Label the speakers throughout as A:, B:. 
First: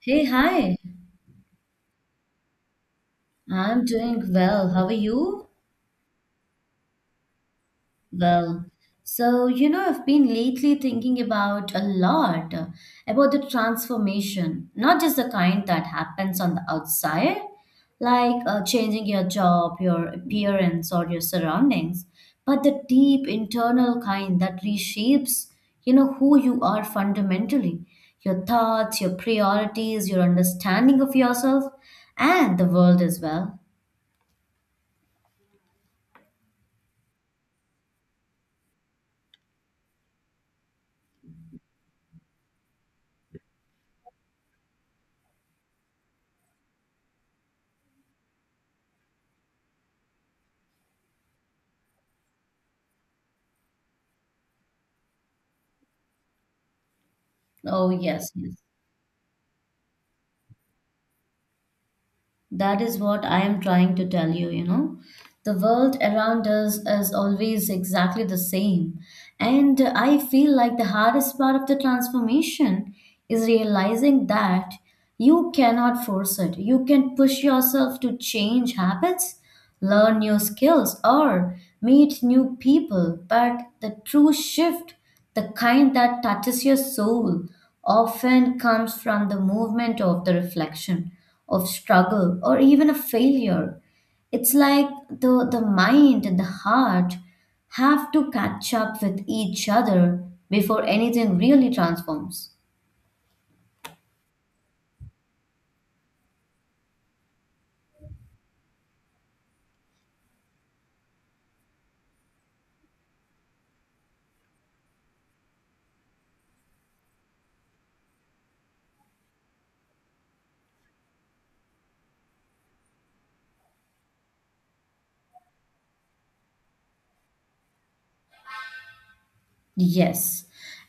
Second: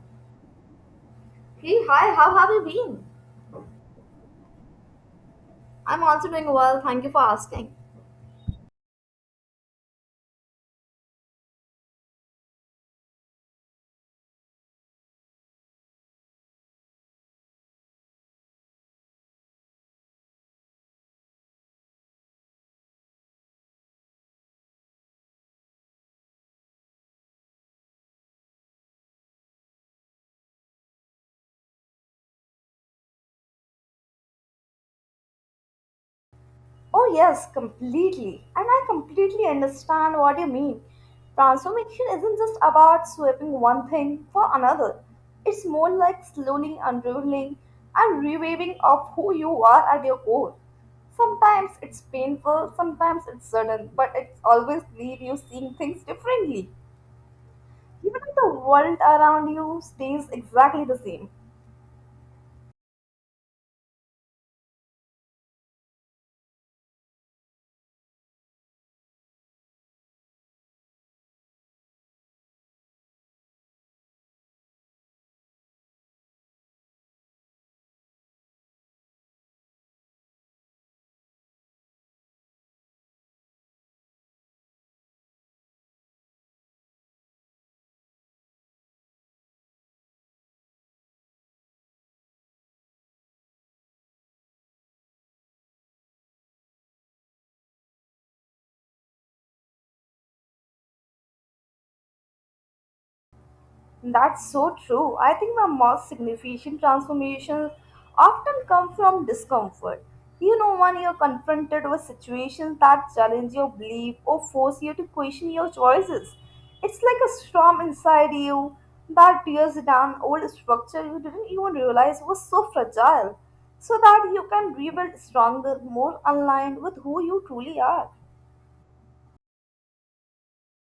A: Hey, hi.
B: Hey, hi, how have you been?
A: I'm doing well. How are you?
B: I'm also doing well, thank you for asking.
A: Well, so you know, I've been lately thinking about a lot about the transformation, not just the kind that happens on the outside, like changing your job, your appearance, or your surroundings, but the deep internal kind that reshapes, you know, who you are fundamentally, your thoughts, your priorities, your understanding of yourself, and the world as well.
B: Oh, yes, completely. And I completely understand what you mean. Transformation isn't just about swapping one thing for another, it's more like slowly unraveling and rewaving of who you are at your core. Sometimes it's painful, sometimes it's sudden, but it's always leave you seeing things differently.
A: Oh,
B: Even
A: yes,
B: if the
A: yes.
B: world around you stays exactly the same.
A: That is what I am trying to tell you, you know. The world around us is always exactly the same. And I feel like the hardest part of the transformation is realizing that you cannot force it. You can push yourself to change habits, learn new skills, or meet new people. But the true shift, the kind that touches your soul, often comes from the movement of the reflection, of struggle, or even a failure. It's like the mind and the heart have to catch up with each other before anything really transforms.
B: That's so true. I think my most significant transformations often come from discomfort. You know, when you're confronted with situations that challenge your belief or force you to question your choices, it's like a storm inside you that tears down old structure you didn't even realize was so fragile, so that you can rebuild stronger, more aligned with who you truly are.
A: Yes.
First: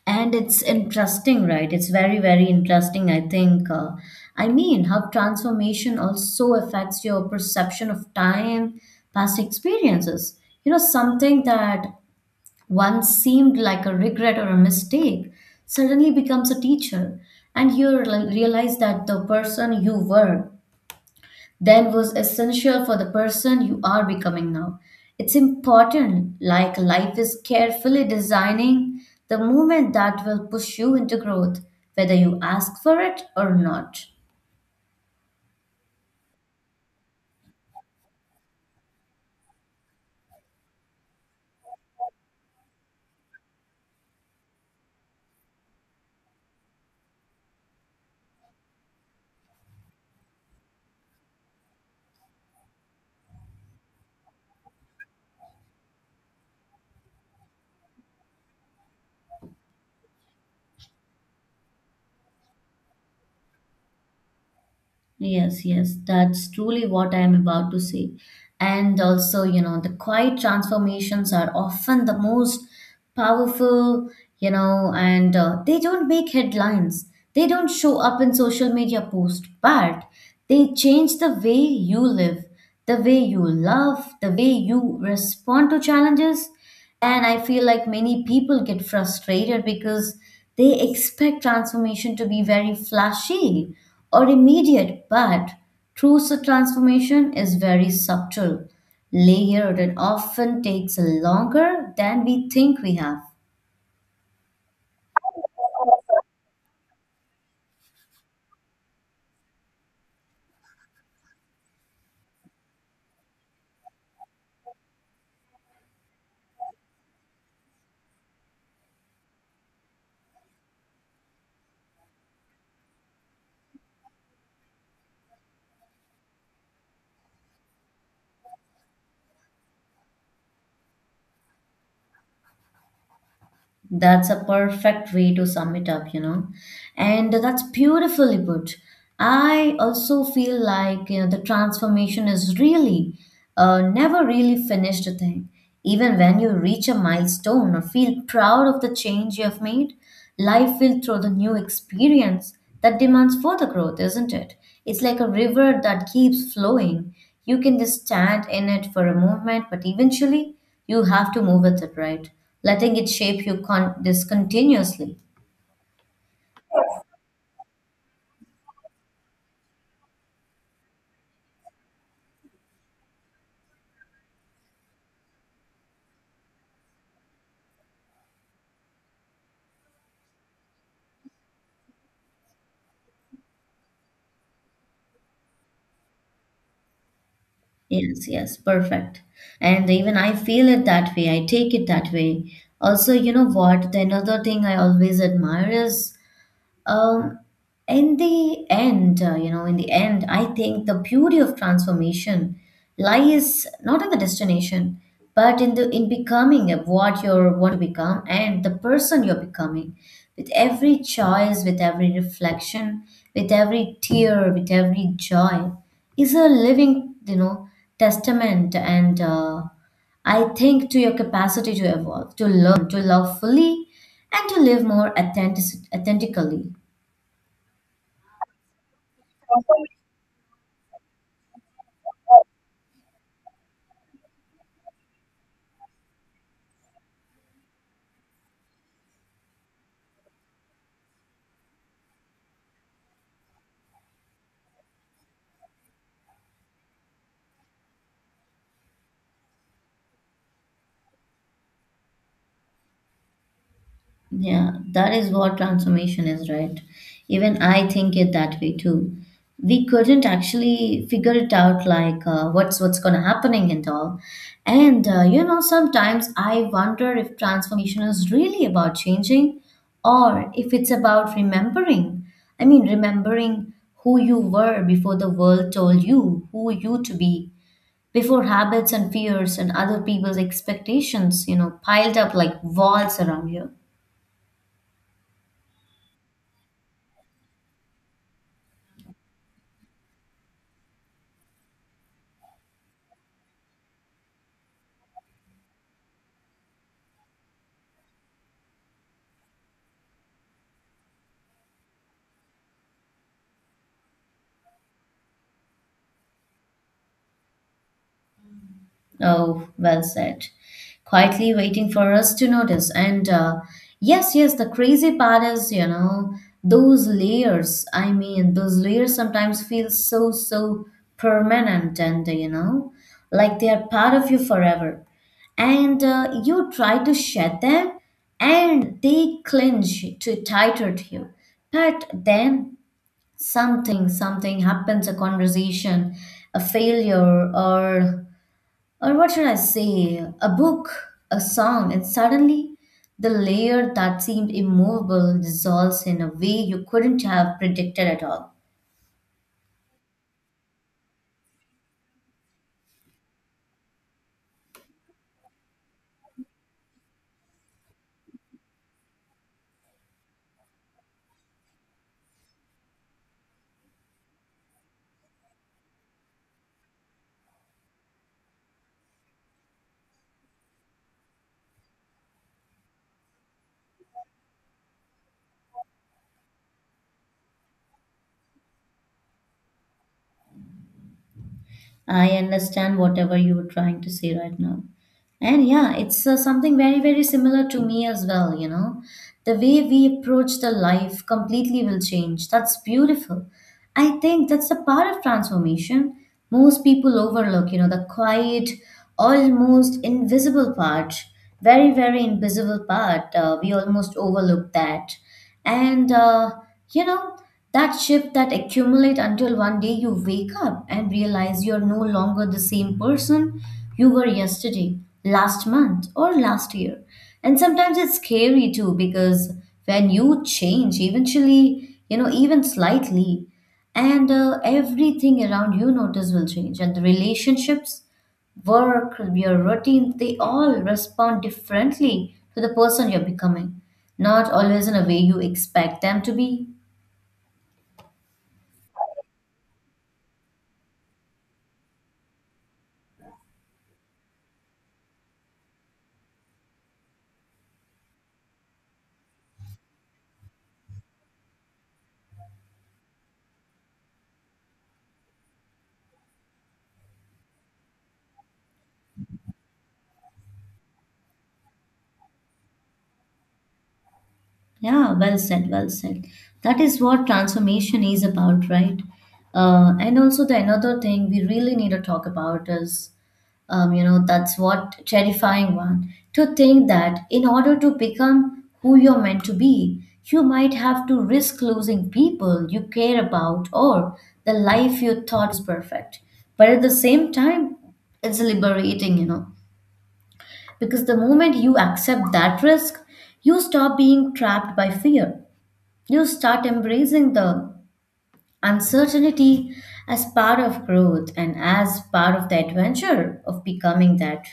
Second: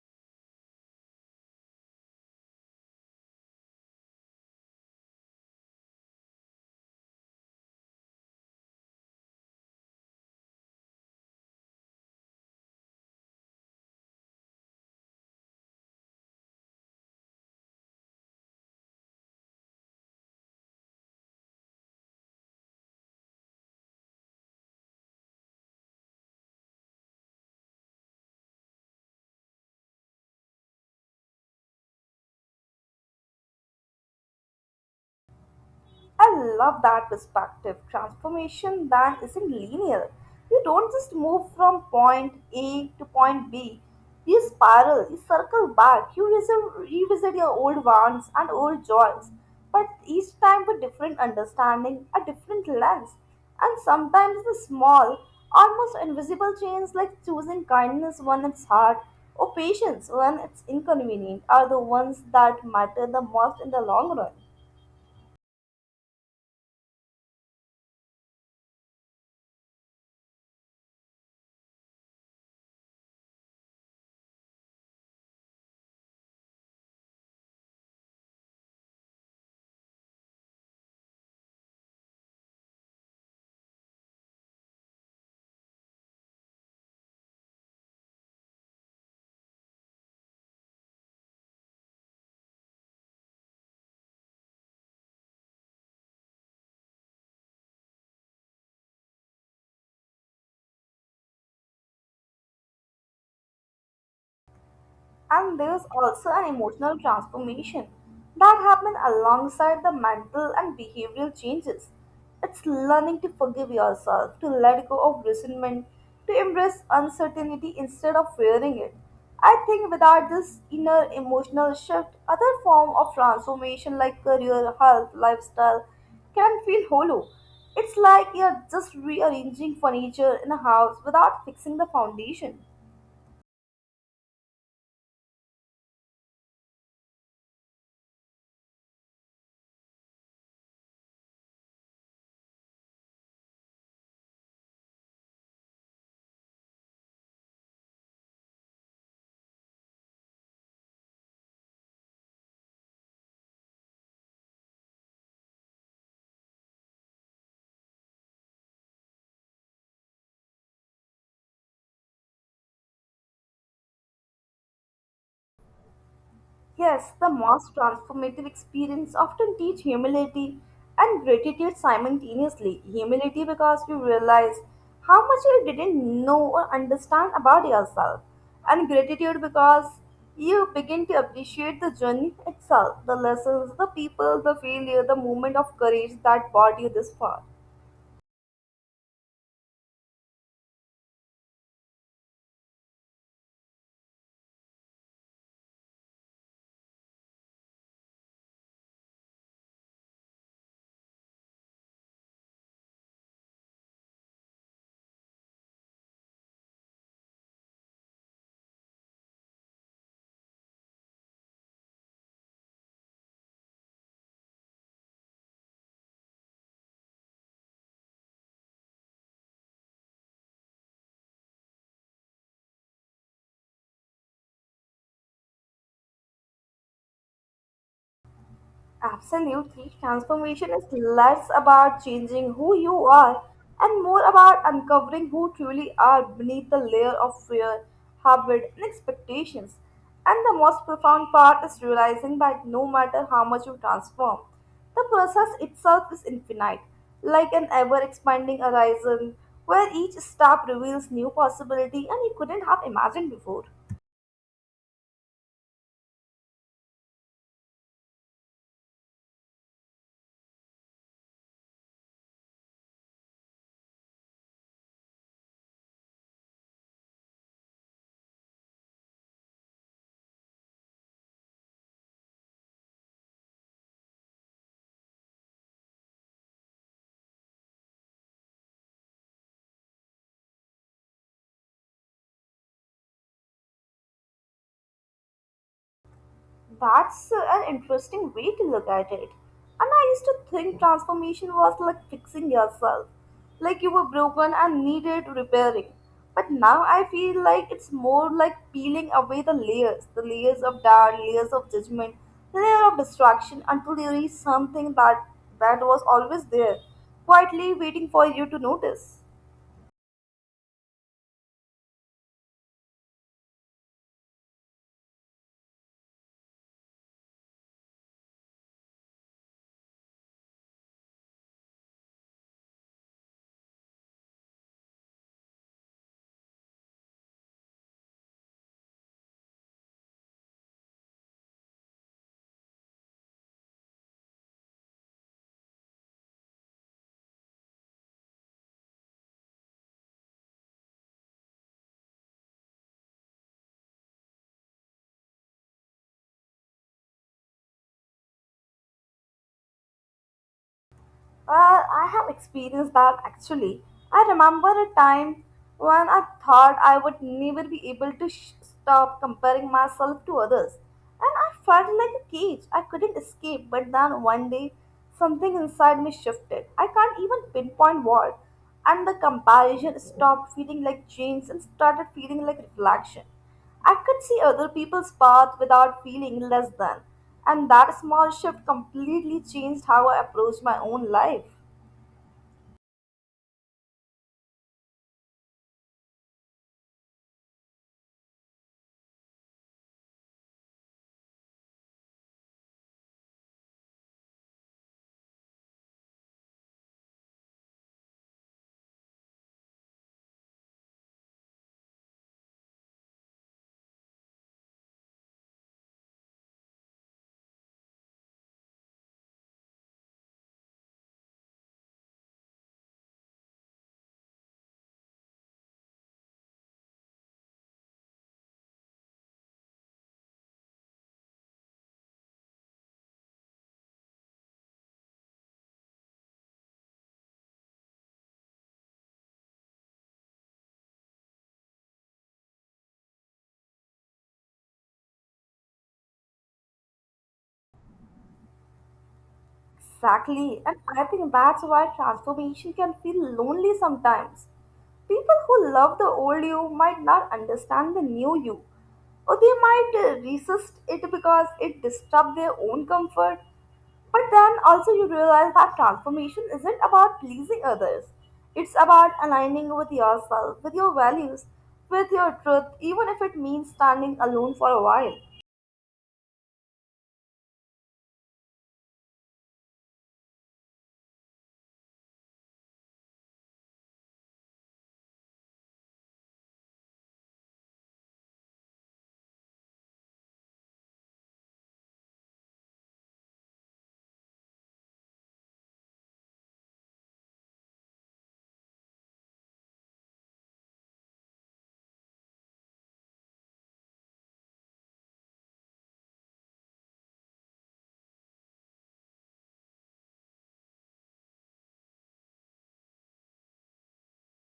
A: And it's interesting, right? It's very, very interesting, I think. I mean, how transformation also affects your perception of time, past experiences. You know, something that once seemed like a regret or a mistake suddenly becomes a teacher, and you realize that the person you were then was essential for the person you are becoming now. It's important, like life is carefully designing the moment that will push you into growth, whether you ask for it or not.
B: I love that perspective. Transformation that isn't linear. You don't just move from point A to point B. You spiral, you circle back, you revisit your old wounds and old joys, but each time with different understanding, a different lens. And sometimes the small, almost invisible changes like choosing kindness when it's hard or patience when it's inconvenient are the ones that matter the most in the long run.
A: Yes, yes, that's truly what I am about to say. And also, you know, the quiet transformations are often the most powerful, you know, and they don't make headlines. They don't show up in social media posts, but they change the way you live, the way you love, the way you respond to challenges. And I feel like many people get frustrated because they expect transformation to be very flashy or immediate, but transformation is very subtle, layered, and often takes longer than we think we have.
B: And there's also an emotional transformation that happens alongside the mental and behavioral changes. It's learning to forgive yourself, to let go of resentment, to embrace uncertainty instead of fearing it. I think without this inner emotional shift, other form of transformation like career, health, lifestyle can feel hollow. It's like you're just rearranging furniture in a house without fixing the foundation.
A: That's a perfect way to sum it up, you know. And that's beautifully put. I also feel like, you know, the transformation is really never really finished a thing. Even when you reach a milestone or feel proud of the change you have made, life will throw the new experience that demands further growth, isn't it? It's like a river that keeps flowing. You can just stand in it for a moment, but eventually you have to move with it, right? Letting it shape you this continuously.
B: Yes, the most transformative experience often teach humility and gratitude simultaneously. Humility because you realize how much you didn't know or understand about yourself, and gratitude because you begin to appreciate the journey itself, the lessons, the people, the failure, the moment of courage that brought you this far.
A: Yes, yes, perfect. And even I feel it that way, I take it that way. Also, you know what, the another thing I always admire is, Um, in the end, you know, in the end, I think the beauty of transformation lies not in the destination, but in the in becoming of what you want to become and the person you're becoming. With every choice, with every reflection, with every tear, with every joy, is a living, you know, testament and. I think to your capacity to evolve, to learn, to love fully, and to live more authentically.
B: Absolutely. Transformation is less about changing who you are and more about uncovering who truly are beneath the layer of fear, habit, and expectations. And the most profound part is realizing that no matter how much you transform, the process itself is infinite, like an ever expanding horizon where each step reveals new possibility and you couldn't have imagined before.
A: Yeah, that is what transformation is, right? Even I think it that way too. We couldn't actually figure it out, like what's gonna happening and all. And you know, sometimes I wonder if transformation is really about changing, or if it's about remembering. I mean, remembering who you were before the world told you who you to be, before habits and fears and other people's expectations, you know, piled up like walls around you.
B: That's an interesting way to look at it. And I used to think transformation was like fixing yourself, like you were broken and needed repairing. But now I feel like it's more like peeling away the layers of doubt, layers of judgment, layer of distraction until you reach something that was always there, quietly waiting for you to notice.
A: Oh, well said. Quietly waiting for us to notice. And yes, yes, the crazy part is, you know, those layers. I mean, those layers sometimes feel so, so permanent and, you know, like they are part of you forever. And you try to shed them and they clinch to tighter to you. But then something happens, a conversation, a failure, or what should I say, a book, a song, and suddenly the layer that seemed immovable dissolves in a way you couldn't have predicted at all.
B: Well, I have experienced that actually. I remember a time when I thought I would never be able to stop comparing myself to others. And I felt like a cage. I couldn't escape, but then one day something inside me shifted. I can't even pinpoint what. And the comparison stopped feeling like chains and started feeling like reflection. I could see other people's path without feeling less than, and that small shift completely changed how I approached my own life.
A: I understand whatever you were trying to say right now. And yeah, it's something very, very similar to me as well, you know. The way we approach the life completely will change. That's beautiful. I think that's a part of transformation. Most people overlook, you know, the quiet, almost invisible part, very, very invisible part. We almost overlook that and you know, that shift that accumulate until one day you wake up and realize you're no longer the same person you were yesterday, last month, or last year. And sometimes it's scary too because when you change eventually, you know, even slightly, and everything around you notice will change, and the relationships, work, your routine, they all respond differently to the person you're becoming, not always in a way you expect them to be.
B: Exactly, and I think that's why transformation can feel lonely sometimes. People who love the old you might not understand the new you, or they might resist it because it disturbs their own comfort. But then also, you realize that transformation isn't about pleasing others, it's about aligning with yourself, with your values, with your truth, even if it means standing alone for a
A: Yeah,
B: while.
A: well said, well said. That is what transformation is about, right? And also the another thing we really need to talk about is, you know, that's what terrifying one. To think that in order to become who you're meant to be, you might have to risk losing people you care about or the life you thought is perfect. But at the same time, it's liberating, you know, because the moment you accept that risk, you stop being trapped by fear, you start embracing the uncertainty as part of growth and as part of the adventure of becoming that.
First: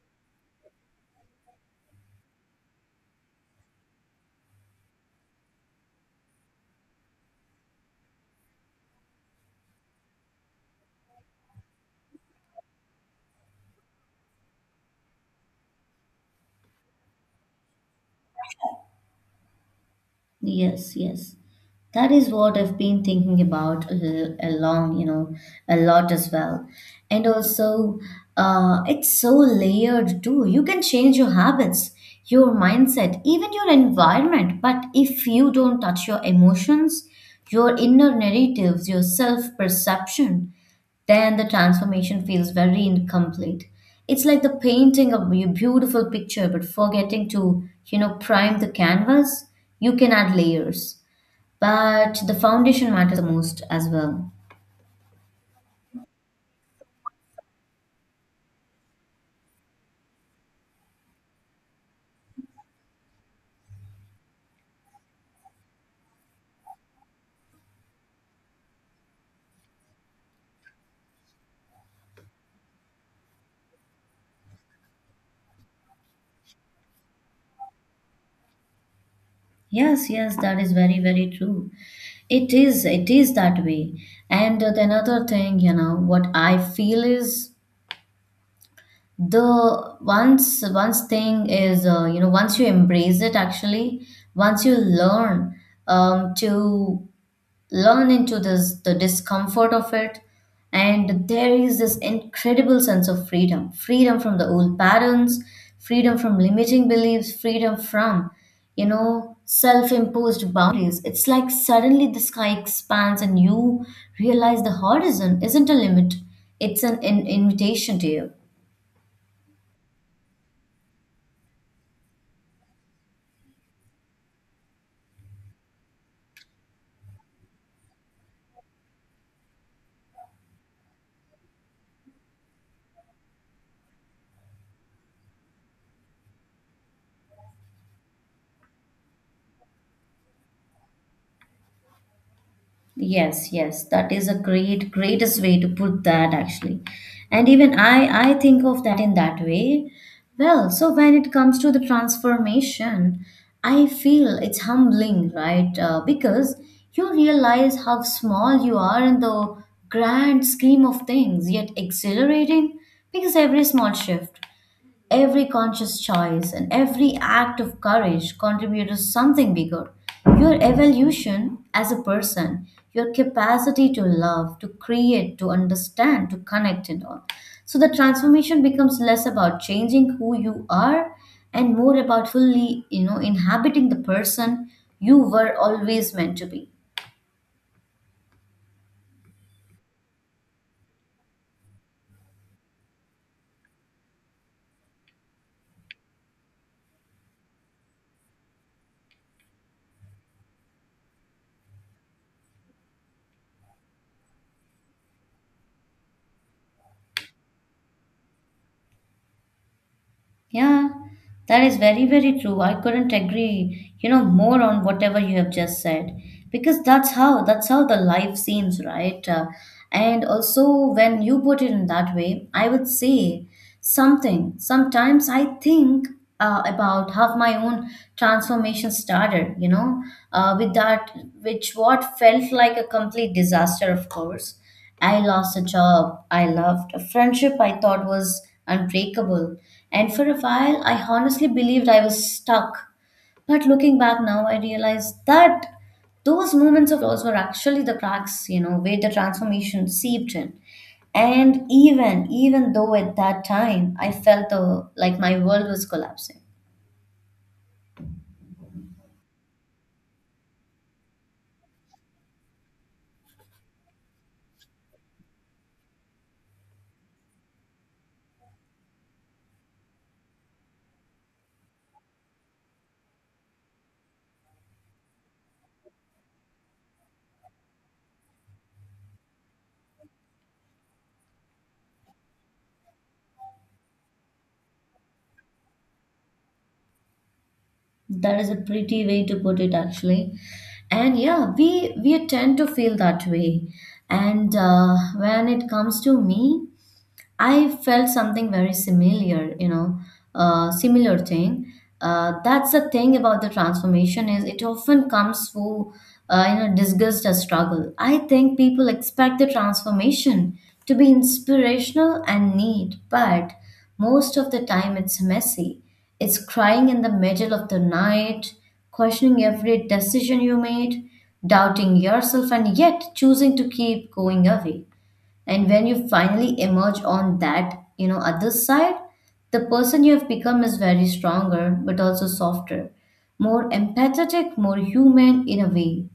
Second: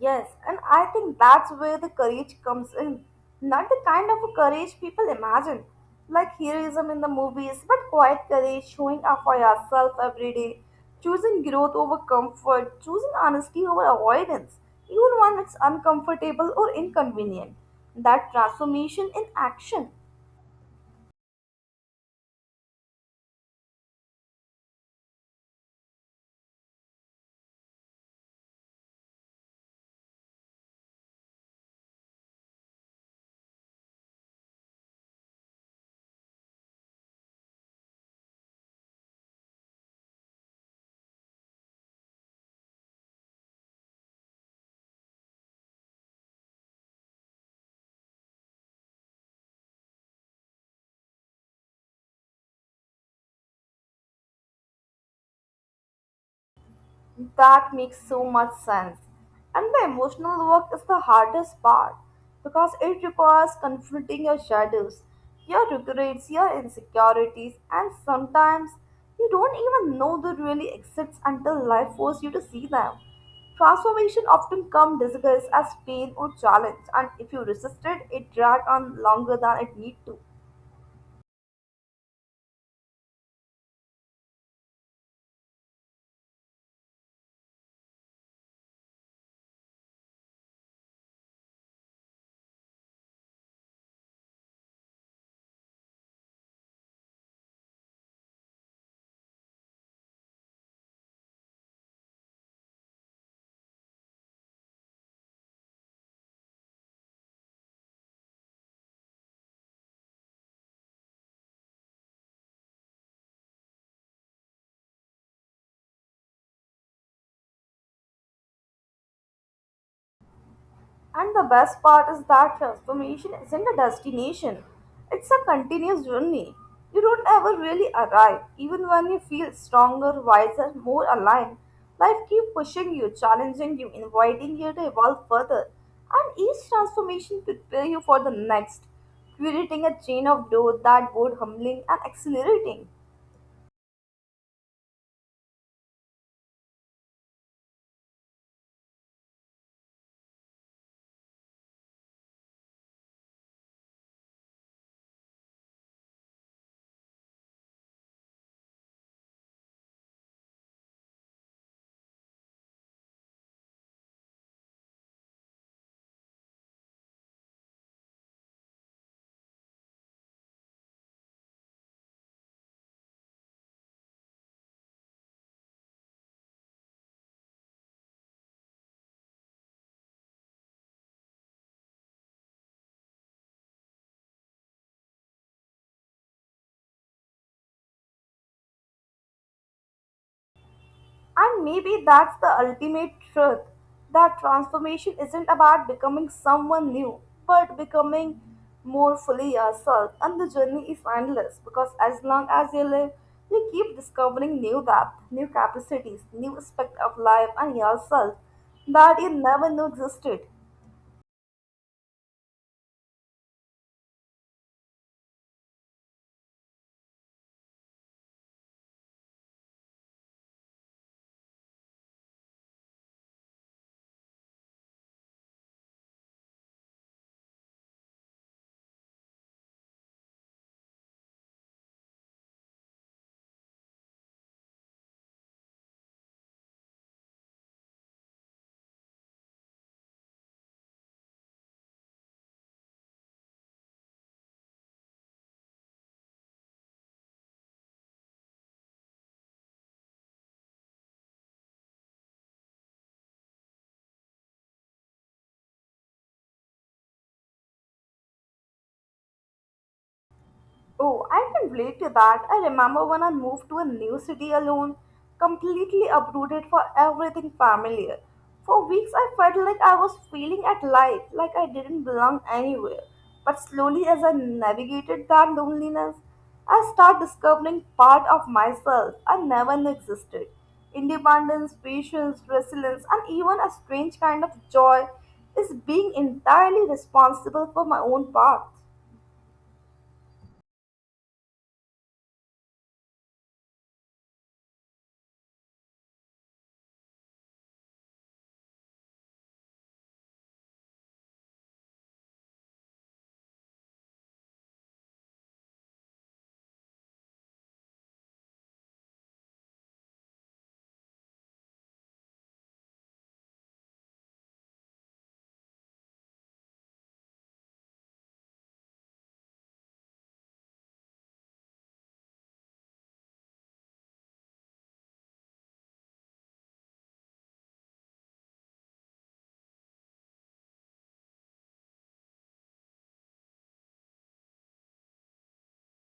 B: Yes, and I think that's where the courage comes in. Not the kind of courage people imagine, like heroism in the movies, but quiet courage, showing up for yourself every day, choosing growth over comfort, choosing honesty over avoidance, even when it's uncomfortable or inconvenient. That transformation in action.
A: Yes, yes. That is what I've been thinking about a long, you know, a lot as well. And also, it's so layered too. You can change your habits, your mindset, even your environment. But if you don't touch your emotions, your inner narratives, your self perception, then the transformation feels very incomplete. It's like the painting of a beautiful picture, but forgetting to, you know, prime the canvas, you can add layers, but the foundation matters the most as well.
B: That makes so much sense. And the emotional work is the hardest part because it requires confronting your shadows, your regrets, your insecurities, and sometimes you don't even know they really exist until life forces you to see them. Transformation often comes disguised as pain or challenge, and if you resist it, it drags on longer than it need
A: Yes,
B: to.
A: yes, that is very, very true. It is, it is that way. And the another thing, you know what I feel is the once thing is, you know, once you embrace it actually, once you learn to learn into this the discomfort of it, and there is this incredible sense of freedom, freedom from the old patterns, freedom from limiting beliefs, freedom from, you know, self-imposed boundaries. It's like suddenly the sky expands and you realize the horizon isn't a limit, it's an invitation to you.
B: And the best part is that transformation isn't a destination, it's a continuous journey. You don't ever really arrive, even when you feel stronger, wiser, more aligned. Life keeps pushing you, challenging you, inviting you to evolve further. And each transformation prepares you for the next, creating a chain of growth that both humbling and exhilarating.
A: Yes, yes, that is a great, greatest way to put that actually. And even I think of that in that way. Well, so when it comes to the transformation, I feel it's humbling, right? Because you realize how small you are in the grand scheme of things, yet exhilarating because every small shift. Every conscious choice and every act of courage contribute to something bigger. Your evolution as a person, your capacity to love, to create, to understand, to connect, and all. So the transformation becomes less about changing who you are and more about fully, you know, inhabiting the person you were always meant to be.
B: And maybe that's the ultimate truth that transformation isn't about becoming someone new, but becoming more fully yourself. And the journey is endless because as long as you live, you keep discovering new depth, new capacities, new aspect of life and yourself that you never knew existed.
A: Yeah, that is very, very true. I couldn't agree, you know, more on whatever you have just said because that's how the life seems, right? And also when you put it in that way, I would say something. Sometimes I think about how my own transformation started, you know, with that, which what felt like a complete disaster, of course. I lost a job I loved, a friendship I thought was unbreakable, and for a while I honestly believed I was stuck. But looking back now, I realize that those moments of loss were actually the cracks, you know, where the transformation seeped in. And even though at that time I felt the, like my world was collapsing.
B: Oh, I can relate to that. I remember when I moved to a new city alone, completely uprooted for everything familiar. For weeks, I felt like I was failing at life, like I didn't belong anywhere. But slowly, as I navigated that loneliness, I started discovering part of myself I never knew existed. Independence, patience, resilience, and even a strange kind of joy is being entirely responsible for my own
A: That is a
B: path.
A: pretty way to put it, actually. And yeah, we tend to feel that way. And when it comes to me, I felt something very similar, you know, similar thing. That's the thing about the transformation is it often comes through, you know, disgust or struggle. I think people expect the transformation to be inspirational and neat, but most of the time it's messy. It's crying in the middle of the night, questioning every decision you made, doubting yourself, and yet choosing to keep going away. And when you finally emerge on that, you know, other side, the person you have become is very stronger but also softer, more empathetic, more human in a way.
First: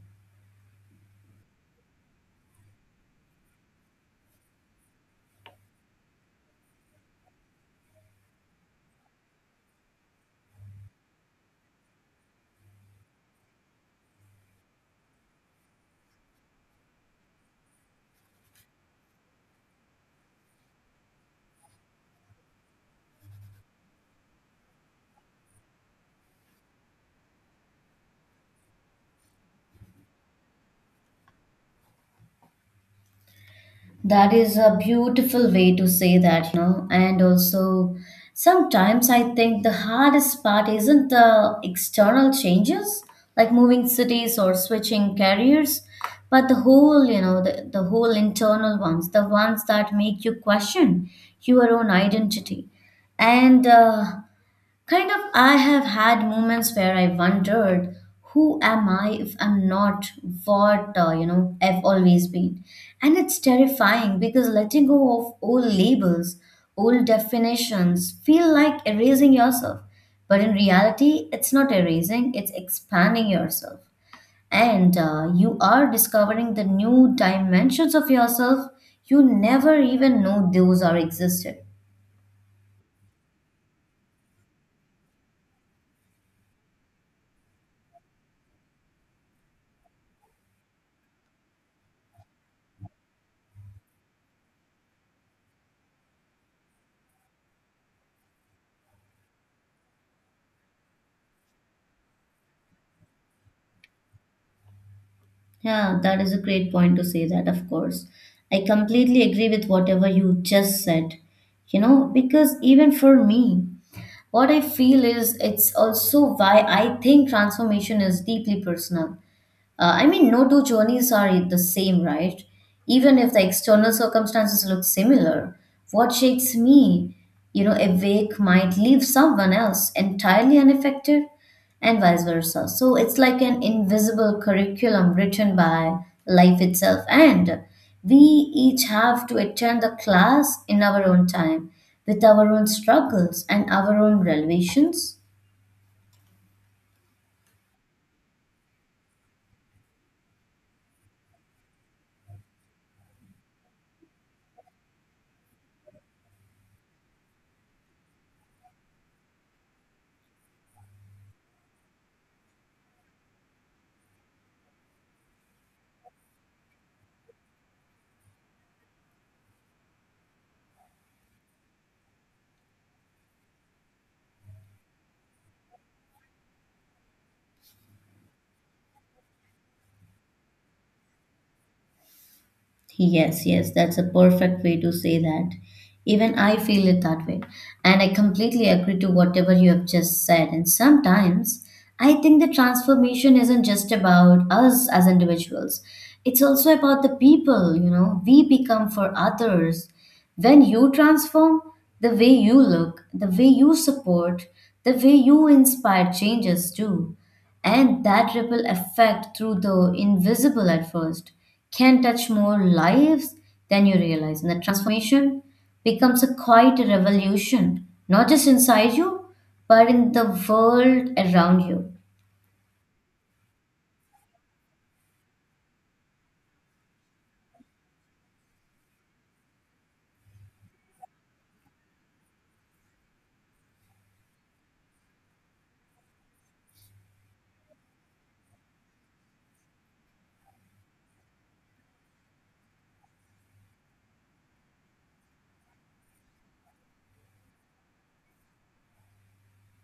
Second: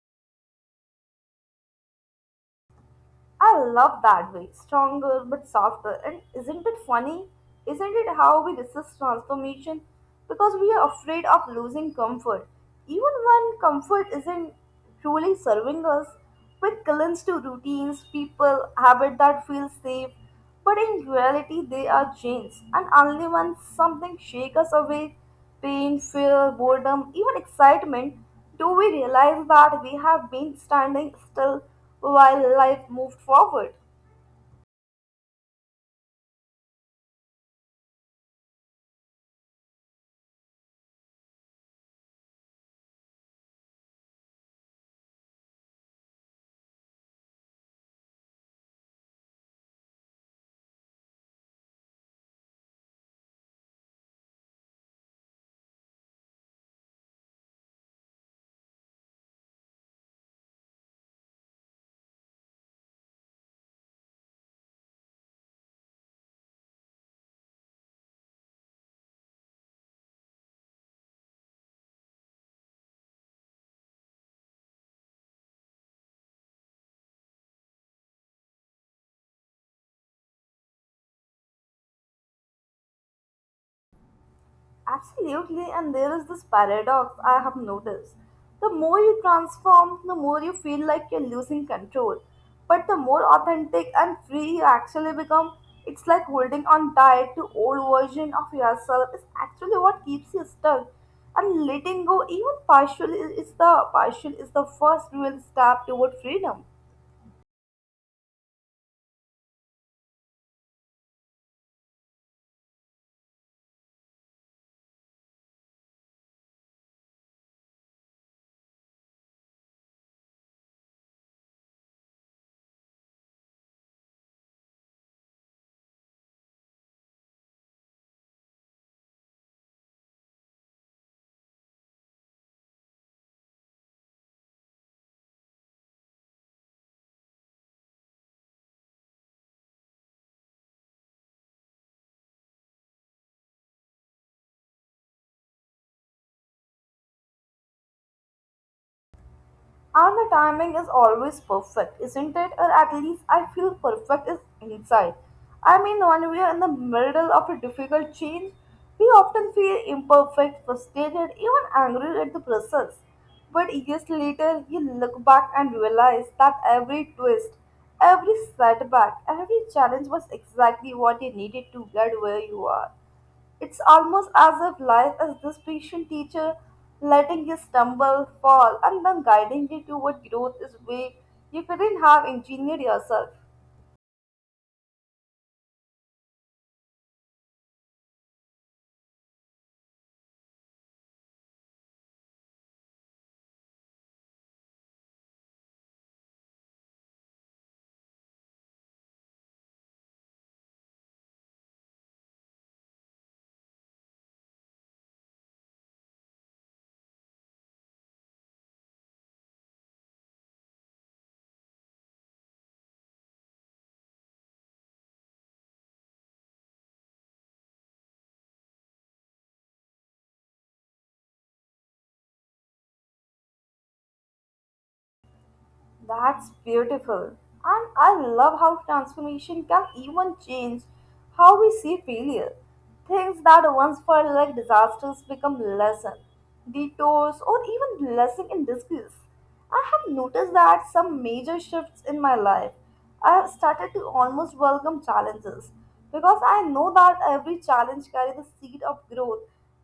B: I love that way, stronger but softer. And isn't it funny? Isn't it how we resist transformation? Because we are afraid of losing comfort. Even when comfort isn't truly serving us, we cling to routines, people, habits that feel safe. But in reality, they are chains, and only when something shakes us away pain, fear, boredom, even excitement do we realize that we have been standing still while life moved forward?
A: That is a beautiful way to say that, you know. And also, sometimes I think the hardest part isn't the external changes, like moving cities or switching careers, but the whole, the whole internal ones, the ones that make you question your own identity. And uh, I have had moments where I wondered, who am I if I'm not what, I've always been? And it's terrifying because letting go of old labels, old definitions feel like erasing yourself. But in reality, it's not erasing, it's expanding yourself. And You are discovering the new dimensions of yourself you never even know those are existed.
B: Absolutely, and there is this paradox I have noticed. The more you transform, the more you feel like you're losing control. But the more authentic and free you actually become, it's like holding on tight to old version of yourself is actually what keeps you stuck. And letting go, even partially, is the first real step
A: Yeah,
B: toward
A: that is a
B: freedom.
A: great point to say that, of course. I completely agree with whatever you just said. You know, because even for me, what I feel is it's also why I think transformation is deeply personal. I mean, no two journeys are the same, right? Even if the external circumstances look similar, what shakes me, you know, awake might leave someone else entirely unaffected and vice versa. So it's like an invisible curriculum written by life itself. And we each have to attend the class in our own time with our own struggles and our own revelations.
B: And the timing is always perfect, isn't it? Or at least I feel perfect is inside. I mean, when we are in the middle of a difficult change, we often feel imperfect, frustrated, even angry at the process. But years later, you look back and realize that every twist, every setback, every challenge was exactly what you needed to get where you are. It's almost as if life is this patient teacher letting you stumble, fall, and then guiding you toward growth is way you couldn't have engineered yourself.
A: Yes, yes, that's a perfect way to say that. Even I feel it that way. And I completely agree to whatever you have just said. And sometimes I think the transformation isn't just about us as individuals, it's also about the people, you know, we become for others. When you transform, the way you look, the way you support, the way you inspire changes too. And that ripple effect through the invisible at first can touch more lives than you realize. And the transformation becomes a quiet revolution, not just inside you, but in the world around you.
B: That's beautiful. And I love how transformation can even change how we see failure. Things that once felt like disasters become lessons, detours, or even blessing in disguise. I have noticed that some major shifts in my life, I have started to almost welcome challenges because I know that every challenge carries the seed of growth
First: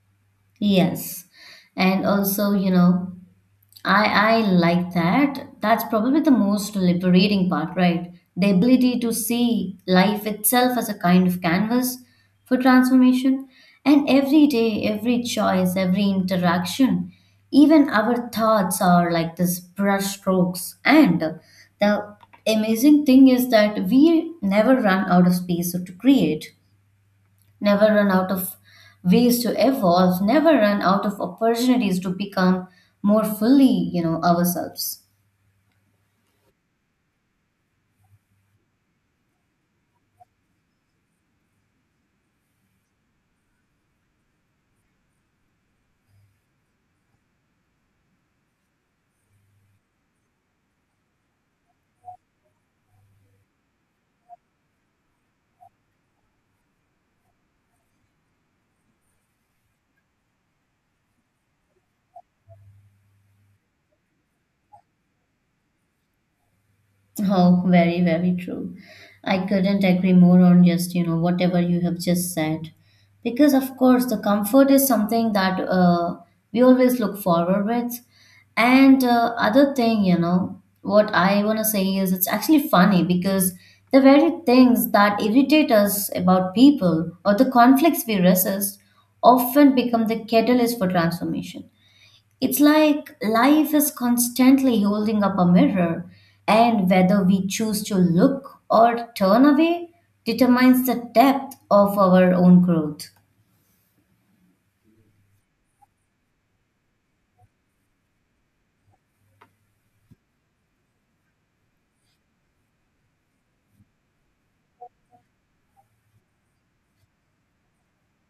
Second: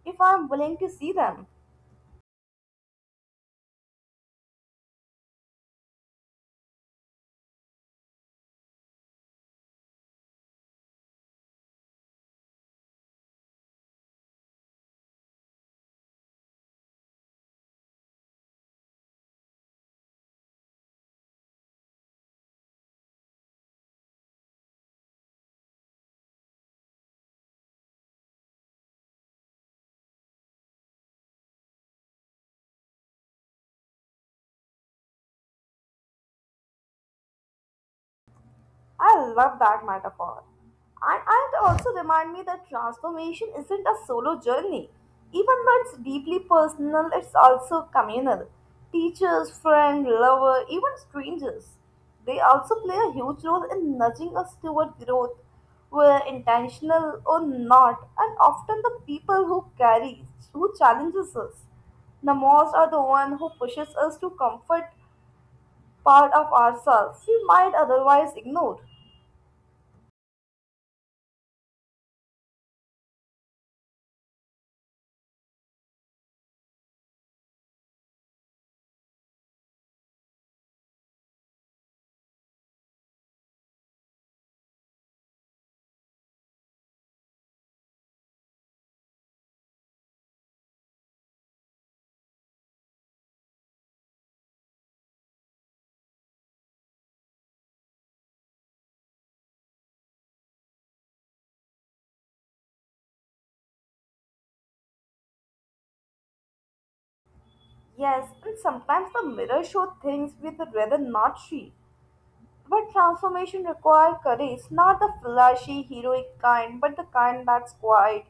B: if I am willing to see
A: Yes.
B: them.
A: And also, you know, I like that. That's probably the most liberating part, right? The ability to see life itself as a kind of canvas for transformation. And every day, every choice, every interaction, even our thoughts are like this brush strokes. And the amazing thing is that we never run out of space to create never run out of ways to evolve, never run out of opportunities to become more fully, you know, ourselves.
B: I love that metaphor. And it also remind me that transformation isn't a solo journey. Even though it's deeply personal, it's also communal. Teachers, friend, lover, even strangers. They also play a huge role in nudging us toward growth, whether intentional or not, and often the people who carry, who challenges us. The most are the one who pushes us to comfort part of ourselves we
A: Oh,
B: might
A: very,
B: otherwise
A: very true.
B: ignore.
A: I couldn't agree more on just, you know, whatever you have just said. Because, of course, the comfort is something that we always look forward with. And Other thing, you know, what I want to say is it's actually funny because the very things that irritate us about people or the conflicts we resist often become the catalyst for transformation. It's like life is constantly holding up a mirror, and whether we choose to look or turn away determines the depth of our own growth.
B: Yes, and sometimes the mirror show things we'd rather not see. But transformation requires courage, not the flashy, heroic kind, but the kind that's quiet,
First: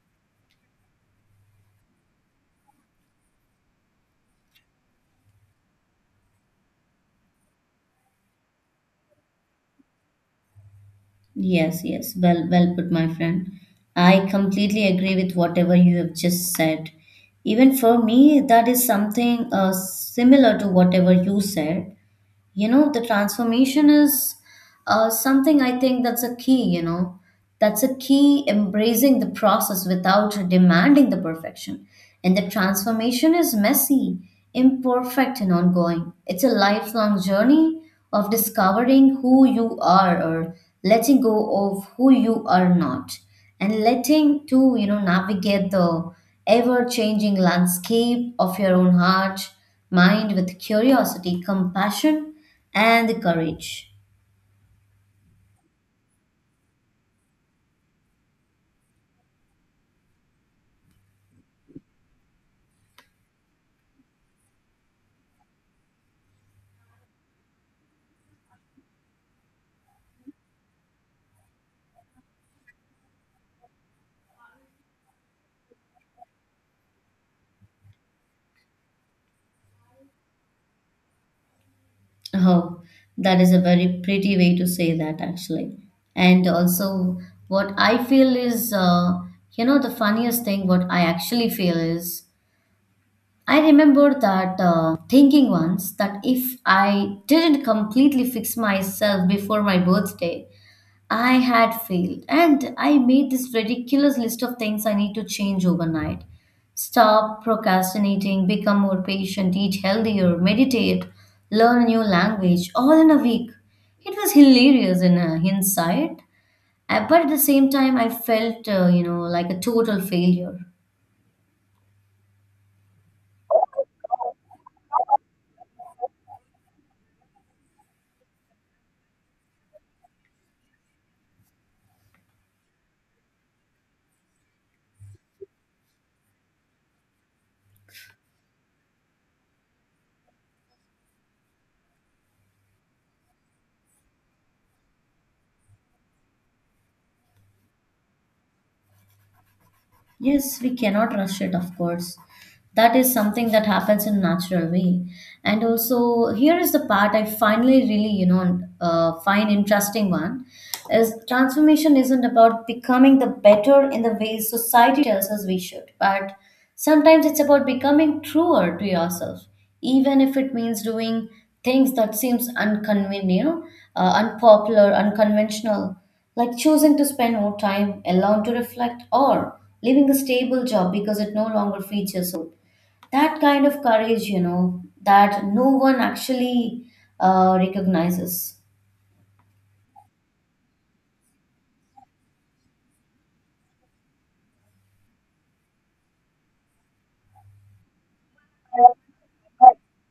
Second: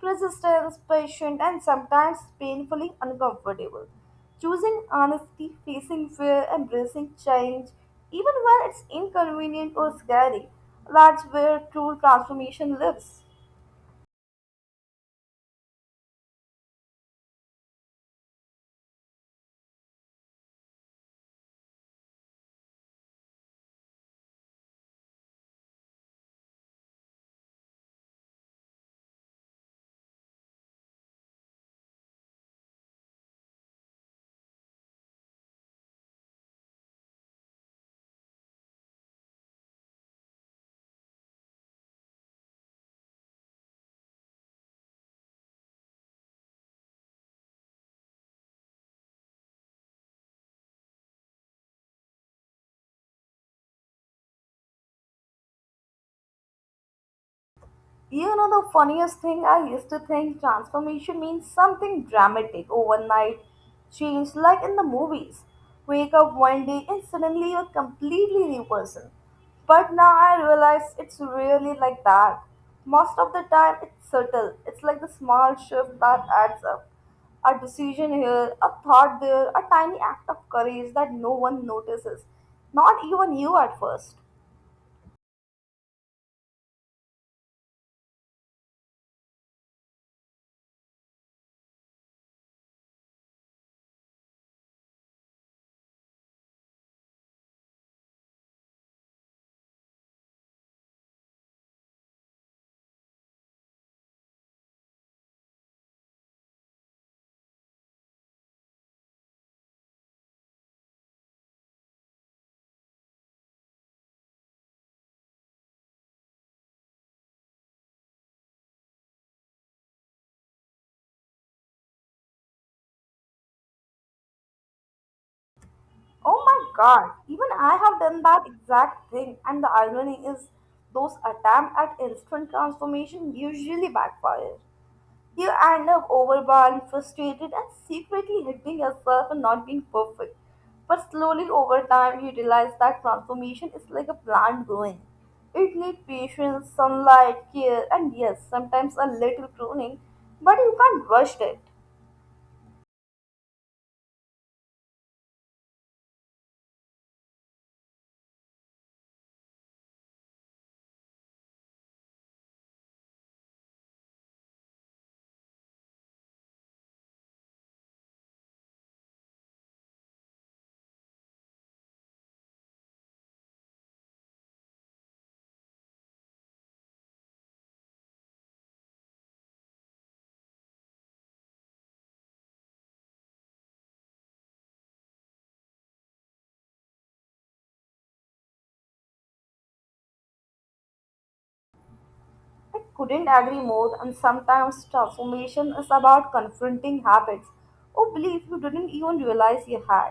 B: persistent, patient, and sometimes painfully uncomfortable. Choosing honesty, facing fear, embracing change, even when it's inconvenient or scary, that's where
A: Yes,
B: true
A: yes. Well, well
B: transformation
A: put, my
B: lives.
A: friend. I completely agree with whatever you have just said. Even for me, that is something similar to whatever you said. You know, the transformation is something I think that's a key, you know, that's a key embracing the process without demanding the perfection. And the transformation is messy, imperfect and ongoing. It's a lifelong journey of discovering who you are or letting go of who you are not and letting to you know navigate the ever changing landscape of your own heart, mind with curiosity, compassion, and courage.
B: You know, the funniest thing, I used to think transformation means something dramatic, overnight change, like in the movies. Wake up one day and suddenly you're completely new person. But now I realize it's really like that. Most of the time, it's subtle. It's like the small shift that adds up. A decision here, a thought there, a tiny act of courage that no one notices.
A: Oh,
B: Not even
A: that is
B: you
A: a
B: at
A: very
B: first.
A: pretty way to say that, actually. And also, what I feel is, you know, the funniest thing, what I actually feel is, I remember that thinking once that if I didn't completely fix myself before my birthday, I had failed, and I made this ridiculous list of things I need to change overnight. Stop procrastinating, become more patient, eat healthier, meditate, learn a new language, all in a week. It was hilarious in hindsight, but at the same time, I felt, you know, like a total failure.
B: Oh my god, even I have done that exact thing, and the irony is, those attempts at instant transformation usually backfire. You end up overwhelmed, frustrated, and secretly hating yourself for not being perfect. But slowly over time, you realize that transformation is like a plant growing. It needs patience, sunlight, care, and yes, sometimes a little pruning, but
A: Yes, we
B: you can't
A: cannot
B: rush
A: rush it,
B: it.
A: of course. That is something that happens in natural way. And also, here is the part I finally really, you know, find interesting one is transformation isn't about becoming the better in the way society tells us we should, but sometimes it's about becoming truer to yourself, even if it means doing things that seems unconvenient, you know, unpopular, unconventional, like choosing to spend more time alone to reflect or leaving a stable job because it no longer feeds your soul. That kind of courage, you know, that no one actually recognizes.
B: I couldn't agree more, and sometimes transformation is about confronting habits or beliefs you didn't even realize you had.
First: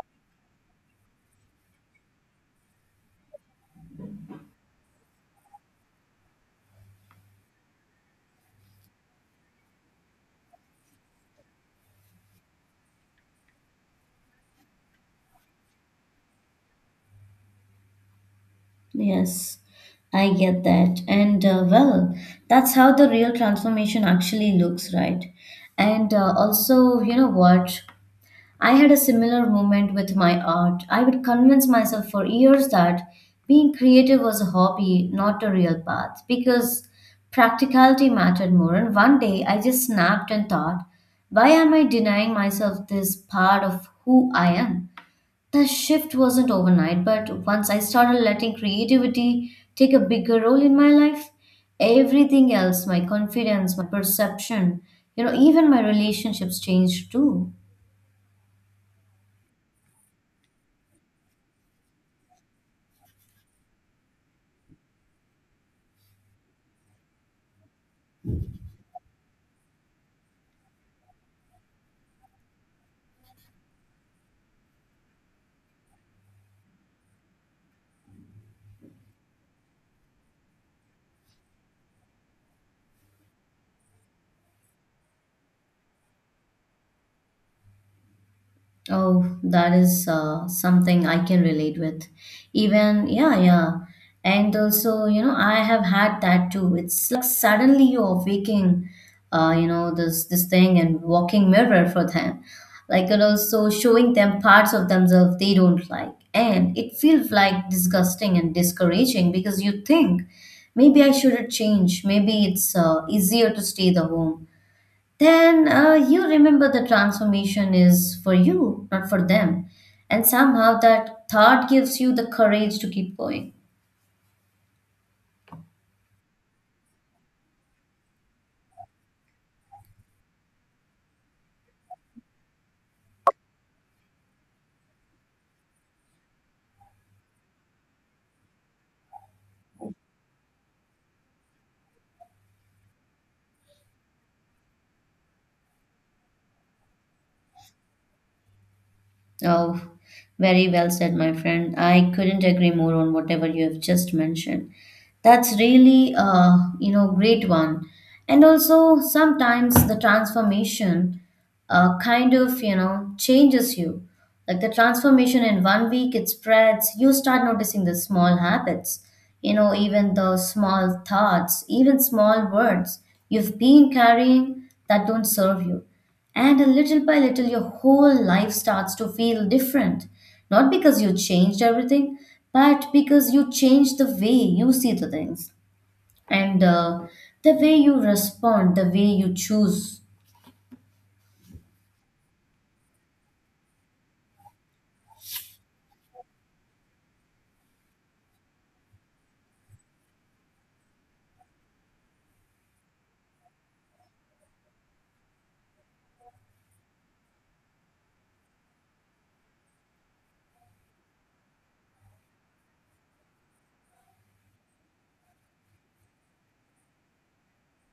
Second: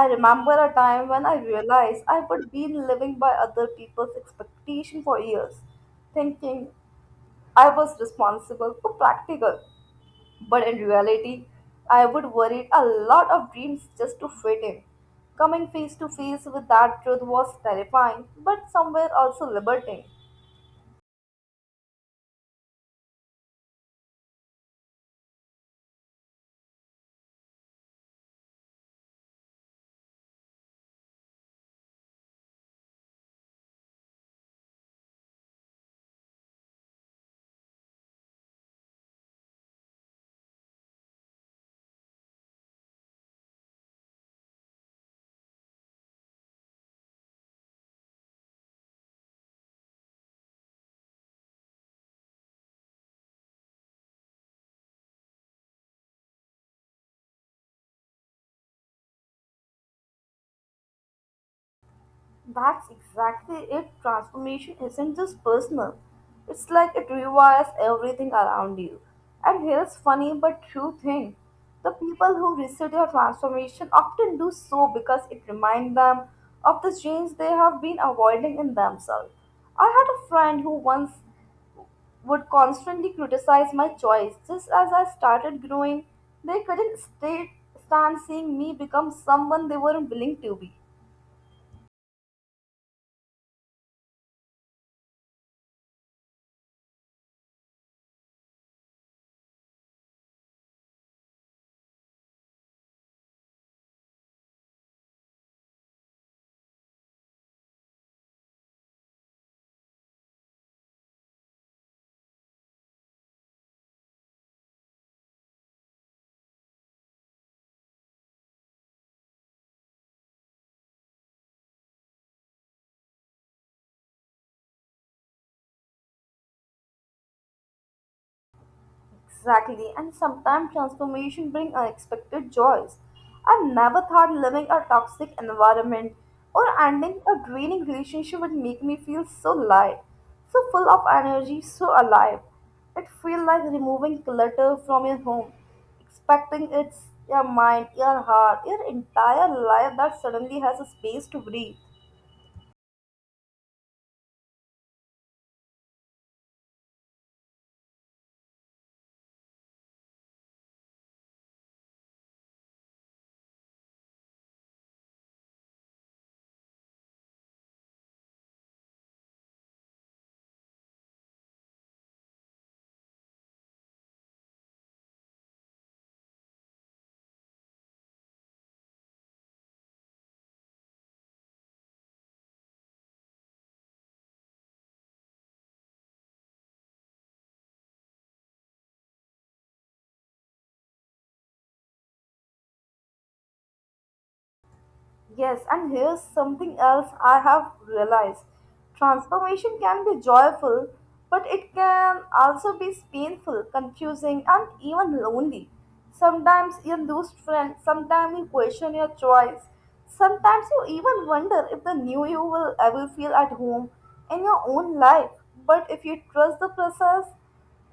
B: I remember a time when I realized I had been living by other people's expectation for years, thinking I was responsible or practical. But in reality, I would worry a lot of dreams just to fit in. Coming face to face with that truth was terrifying, but somewhere also
A: Yes,
B: liberating.
A: I get that. And Well, that's how the real transformation actually looks, right? And also, you know what? I had a similar moment with my art. I would convince myself for years that being creative was a hobby, not a real path, because practicality mattered more. And one day I just snapped and thought, why am I denying myself this part of who I am? The shift wasn't overnight, but once I started letting creativity take a bigger role in my life, everything else, my confidence, my perception, you know, even my relationships changed too.
B: That's exactly it. Transformation isn't just personal, it's like it rewires everything around you. And here's funny but true thing, the people who resist their transformation often do so because it reminds them of the change they have been avoiding in themselves. I had a friend who once would constantly criticize my choice. Just as I started growing, they couldn't stand seeing me become
A: Oh,
B: someone
A: that
B: they
A: is
B: weren't willing to be.
A: something I can relate with. Even, yeah, yeah. And also, you know, I have had that too. It's like suddenly you're waking, you know, this thing and walking mirror for them. Like, and also showing them parts of themselves they don't like. And it feels like disgusting and discouraging because you think maybe I shouldn't change. Maybe it's easier to stay the home then you remember the transformation is for you, not for them. And somehow that thought gives you the courage to keep going.
B: Exactly, and sometimes transformation brings unexpected joys. I never thought living a toxic environment or ending a draining relationship would make me feel so light, so full of energy, so alive. It feels like removing clutter from your home, expecting it's your mind, your heart, your entire
A: Oh,
B: life that suddenly
A: very
B: has a
A: well said,
B: space
A: my
B: to
A: friend.
B: breathe.
A: I couldn't agree more on whatever you have just mentioned. That's really you know, great one. And also sometimes the transformation you know, changes you. Like the transformation in one week, it spreads. You start noticing the small habits, you know, even the small thoughts, even small words you've been carrying that don't serve you. And a little by little, your whole life starts to feel different. Not because you changed everything, but because you changed the way you see the things and the way you respond, the way you choose.
B: Yes, and here's something else I have realized. Transformation can be joyful, but it can also be painful, confusing, and even lonely. Sometimes you lose friends, sometimes you question your choice, sometimes you even wonder if the new you will ever feel at home in your own life. But if you trust the process,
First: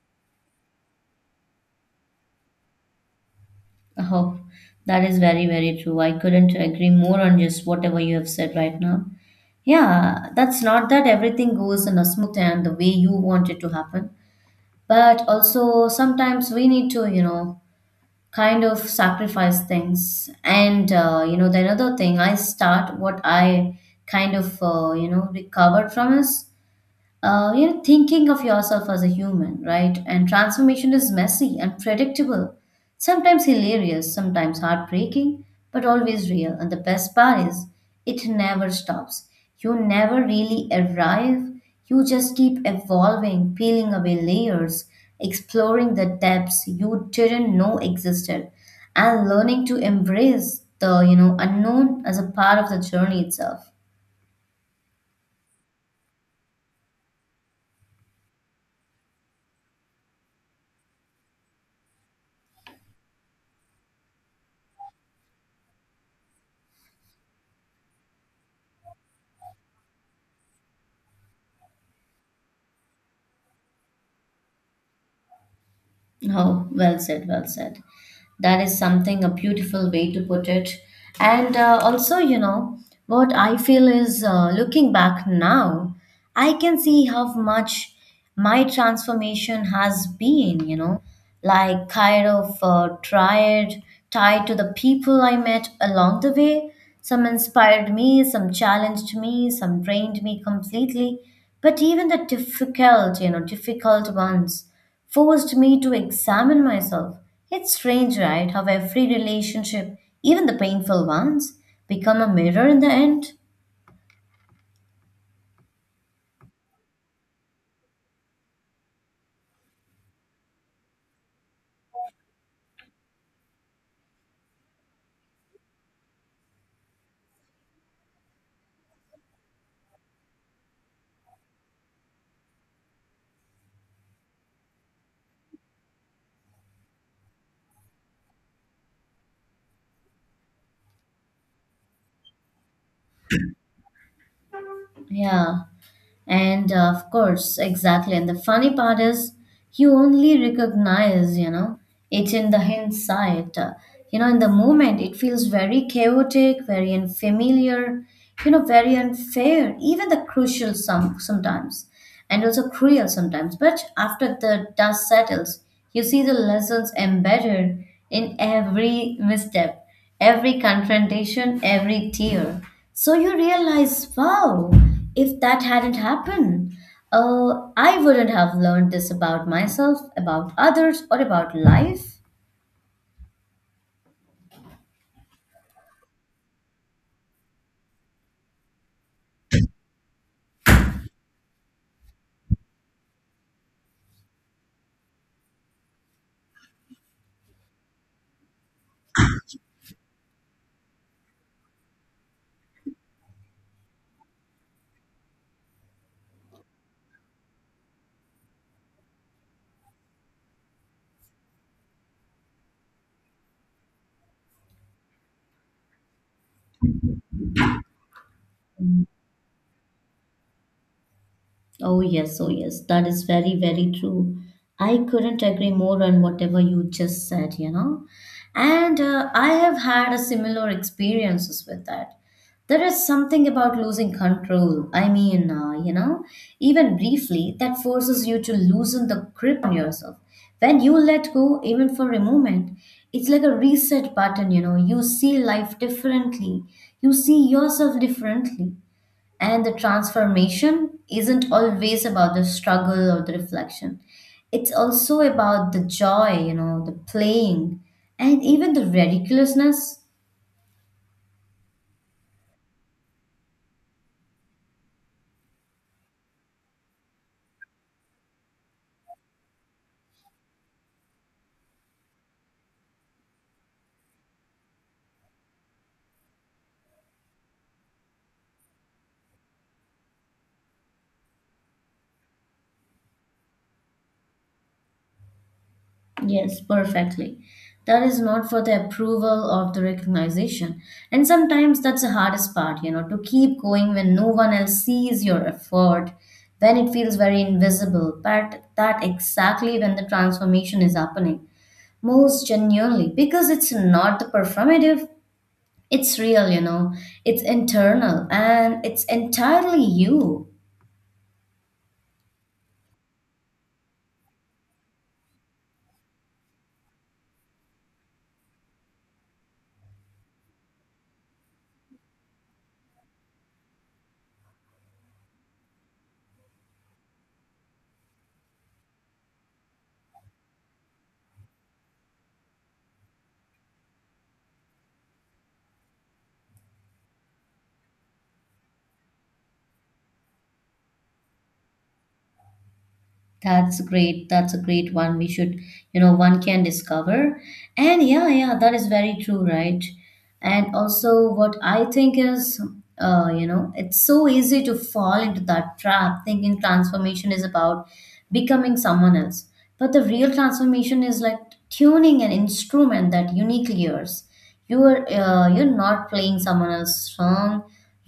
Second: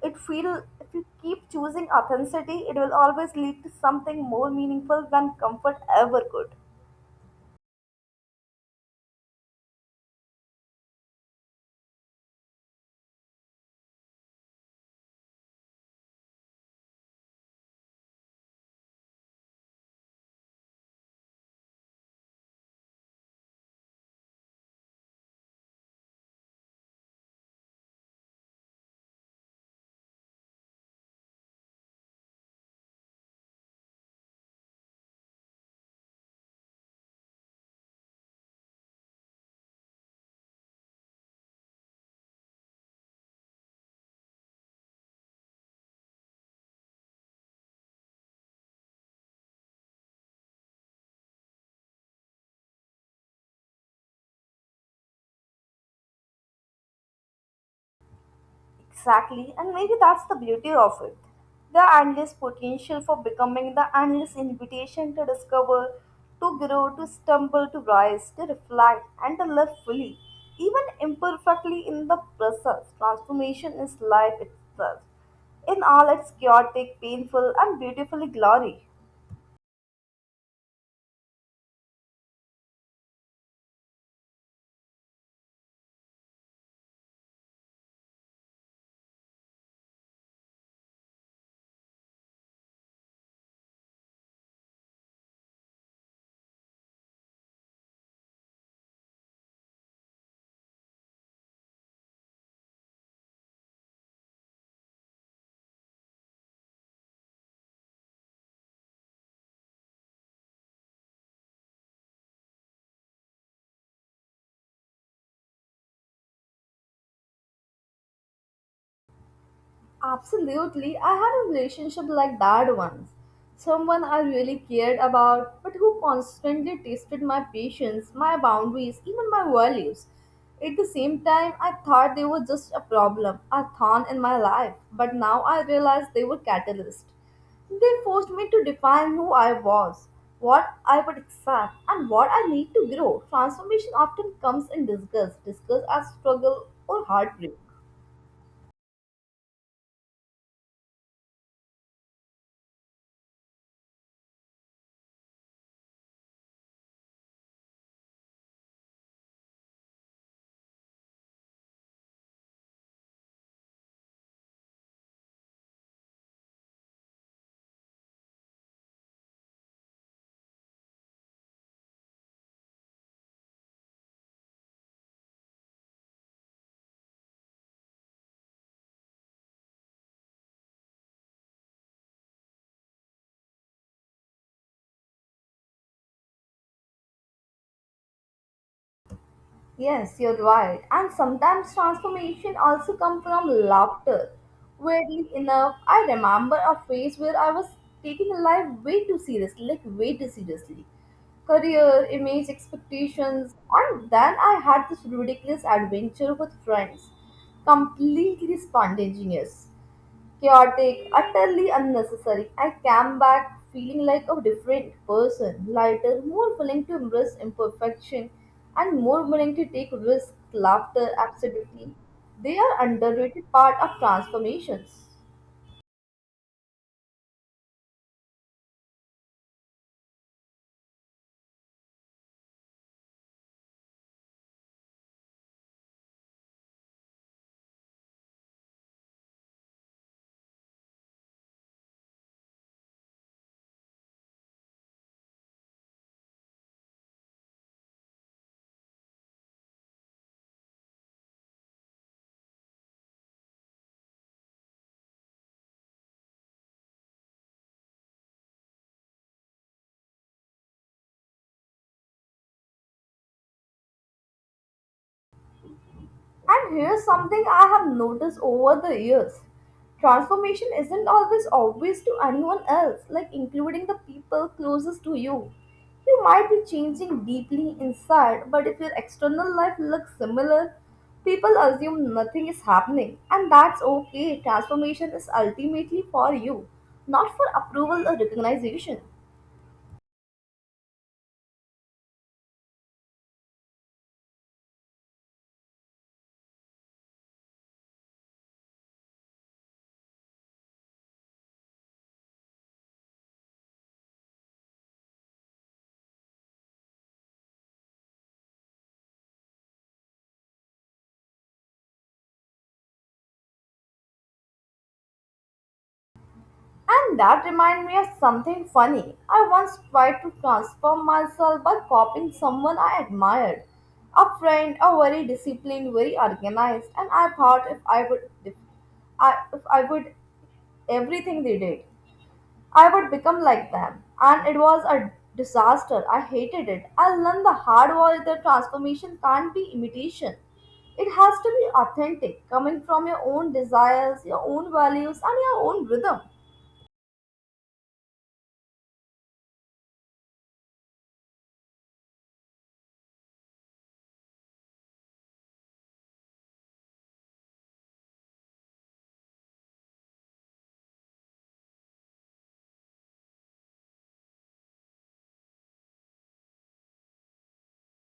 B: it feel if you keep choosing authenticity, it will always lead to something
A: Oh,
B: more
A: that
B: meaningful
A: is
B: than
A: very,
B: comfort
A: very true. I
B: ever could.
A: couldn't agree more on just whatever you have said right now. Yeah, that's not that everything goes in a smooth and the way you want it to happen. But also, sometimes we need to, you know, kind of sacrifice things and you know the another thing I start what I you know recovered from is you know, thinking of yourself as a human, right? And transformation is messy and predictable, sometimes hilarious, sometimes heartbreaking, but always real. And the best part is, it never stops. You never really arrive, you just keep evolving, peeling away layers, exploring the depths you didn't know existed, and learning to embrace the you know unknown as a part of the journey itself.
B: Exactly, and maybe that's the beauty of it. The endless potential for becoming, the endless invitation to discover, to grow, to stumble, to rise, to reflect, and to live fully, even imperfectly in the process. Transformation is life itself, in all its
A: Oh, well
B: chaotic,
A: said, well
B: painful, and
A: said.
B: beautifully
A: That is
B: glory.
A: something, a beautiful way to put it. And Also, you know, what I feel is looking back now, I can see how much my transformation has been, you know, like tied to the people I met along the way. Some inspired me, some challenged me, some trained me completely. But even the difficult, you know, difficult ones forced me to examine myself. It's strange, right? How every relationship, even the painful ones, become a mirror in the end.
B: Absolutely. I had a relationship like that once. Someone I really cared about, but who constantly tested my patience, my boundaries, even my values. At the same time, I thought they were just a problem, a thorn in my life, but now I realize they were catalysts. They forced me to define who I was, what I would accept, and what I need to grow. Transformation often comes in disgust,
A: Yeah,
B: disgust as struggle
A: and
B: or
A: of
B: heartbreak.
A: course, exactly. And the funny part is, you only recognize, you know, it in the hindsight. You know, in the moment, it feels very chaotic, very unfamiliar, you know, very unfair, even the crucial sometimes. And also cruel sometimes. But after the dust settles, you see the lessons embedded in every misstep, every confrontation, every tear. So you realize, wow, if that hadn't happened, I wouldn't have learned this about myself, about others, or about life.
B: Yes, you're right. And sometimes transformation also comes from laughter. Weirdly enough, I remember a phase where I was taking life way too seriously, like way too seriously. Career, image, expectations, and then I had this ridiculous adventure with friends. Completely spontaneous, chaotic, utterly unnecessary. I came back feeling like a different person, lighter, more willing to embrace imperfection, and more willing to take risks, laughter, absolutely.
A: Oh, yes, oh,
B: They
A: yes,
B: are
A: that is
B: underrated
A: very,
B: part
A: very
B: of
A: true. I
B: transformations.
A: couldn't agree more on whatever you just said, you know. And I have had a similar experiences with that. There is something about losing control. I mean, you know, even briefly, that forces you to loosen the grip on yourself. When you let go, even for a moment, it's like a reset button, you know. You see life differently, you see yourself differently. And the transformation isn't always about the struggle or the reflection. It's also about the joy, you know, the playing, and even the ridiculousness.
B: And here's something I have noticed over the years. Transformation isn't always obvious to anyone else, like including the people closest to you. You might be changing deeply inside, but if your external life looks similar, people assume nothing is happening. And that's okay. Transformation is ultimately for
A: Yes,
B: you, not
A: perfectly.
B: for
A: That
B: approval or
A: is not for the
B: recognition.
A: approval or the recognition. And sometimes that's the hardest part, you know, to keep going when no one else sees your effort, when it feels very invisible. But that exactly when the transformation is happening most genuinely because it's not the performative. It's real, you know. It's internal and it's entirely you.
B: And that reminded me of something funny. I once tried to transform myself by copying someone I admired. A friend, a very disciplined, very organized, and I thought if I would everything they did, I would become like them. And it was a disaster. I hated it. I learned the hard way that transformation can't be imitation. It has to be authentic, coming from your own
A: That's
B: desires,
A: great.
B: your
A: That's a
B: own
A: great one.
B: values,
A: We
B: and
A: should,
B: your own
A: you know,
B: rhythm.
A: one can discover. And yeah, yeah, that is very true, right? And also, what I think is, you know, it's so easy to fall into that trap thinking transformation is about becoming someone else. But the real transformation is like tuning an instrument that uniquely yours. You are you're not playing someone else's song.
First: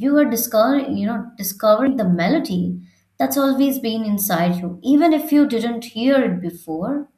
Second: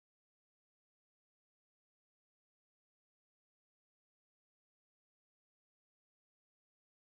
A: You are discovering you know discovering the melody that's always been inside you even if you didn't hear it before.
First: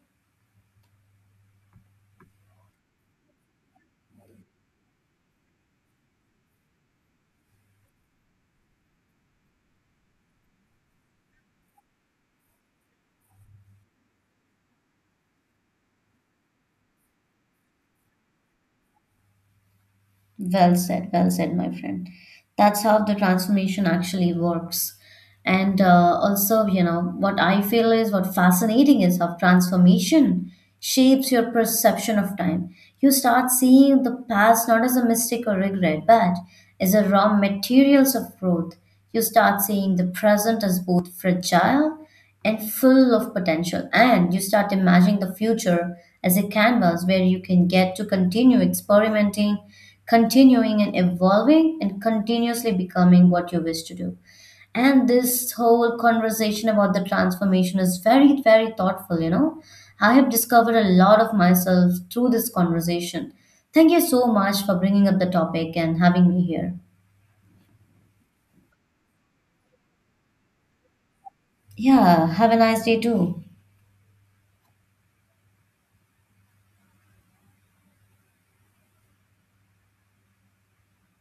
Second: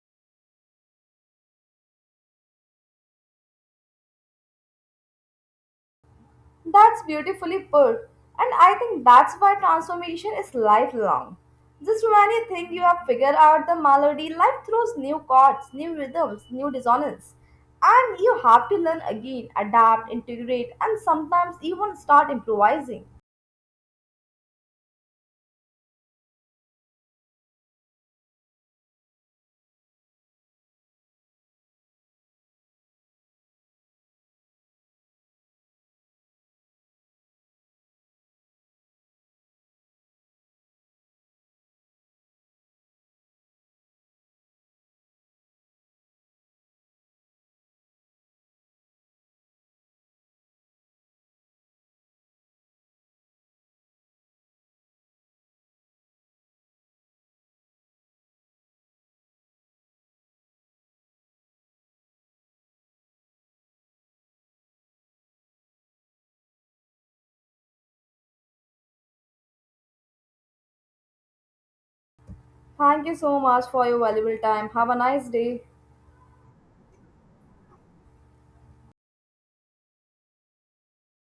B: That's beautifully put. And I think that's why transformation is lifelong. Just when you think you have figured out the melody, life throws new chords, new rhythms, new dissonance. And you have to learn again, adapt, integrate, and
A: Well
B: sometimes
A: said, my
B: even
A: friend.
B: start
A: That's how
B: improvising.
A: the transformation actually works. And Also, you know, what I feel is what fascinating is how transformation shapes your perception of time. You start seeing the past not as a mistake or regret, but as a raw materials of growth. You start seeing the present as both fragile and full of potential. And you start imagining the future as a canvas where you can get to continue experimenting, continuing and evolving, and continuously becoming what you wish to do. And this whole conversation about the transformation is very, very thoughtful, you know. I have discovered a lot of myself through this conversation. Thank you so much for bringing up the topic and having me here. Yeah, have a nice day
B: Thank you so
A: too.
B: much for your valuable time. Have a nice day.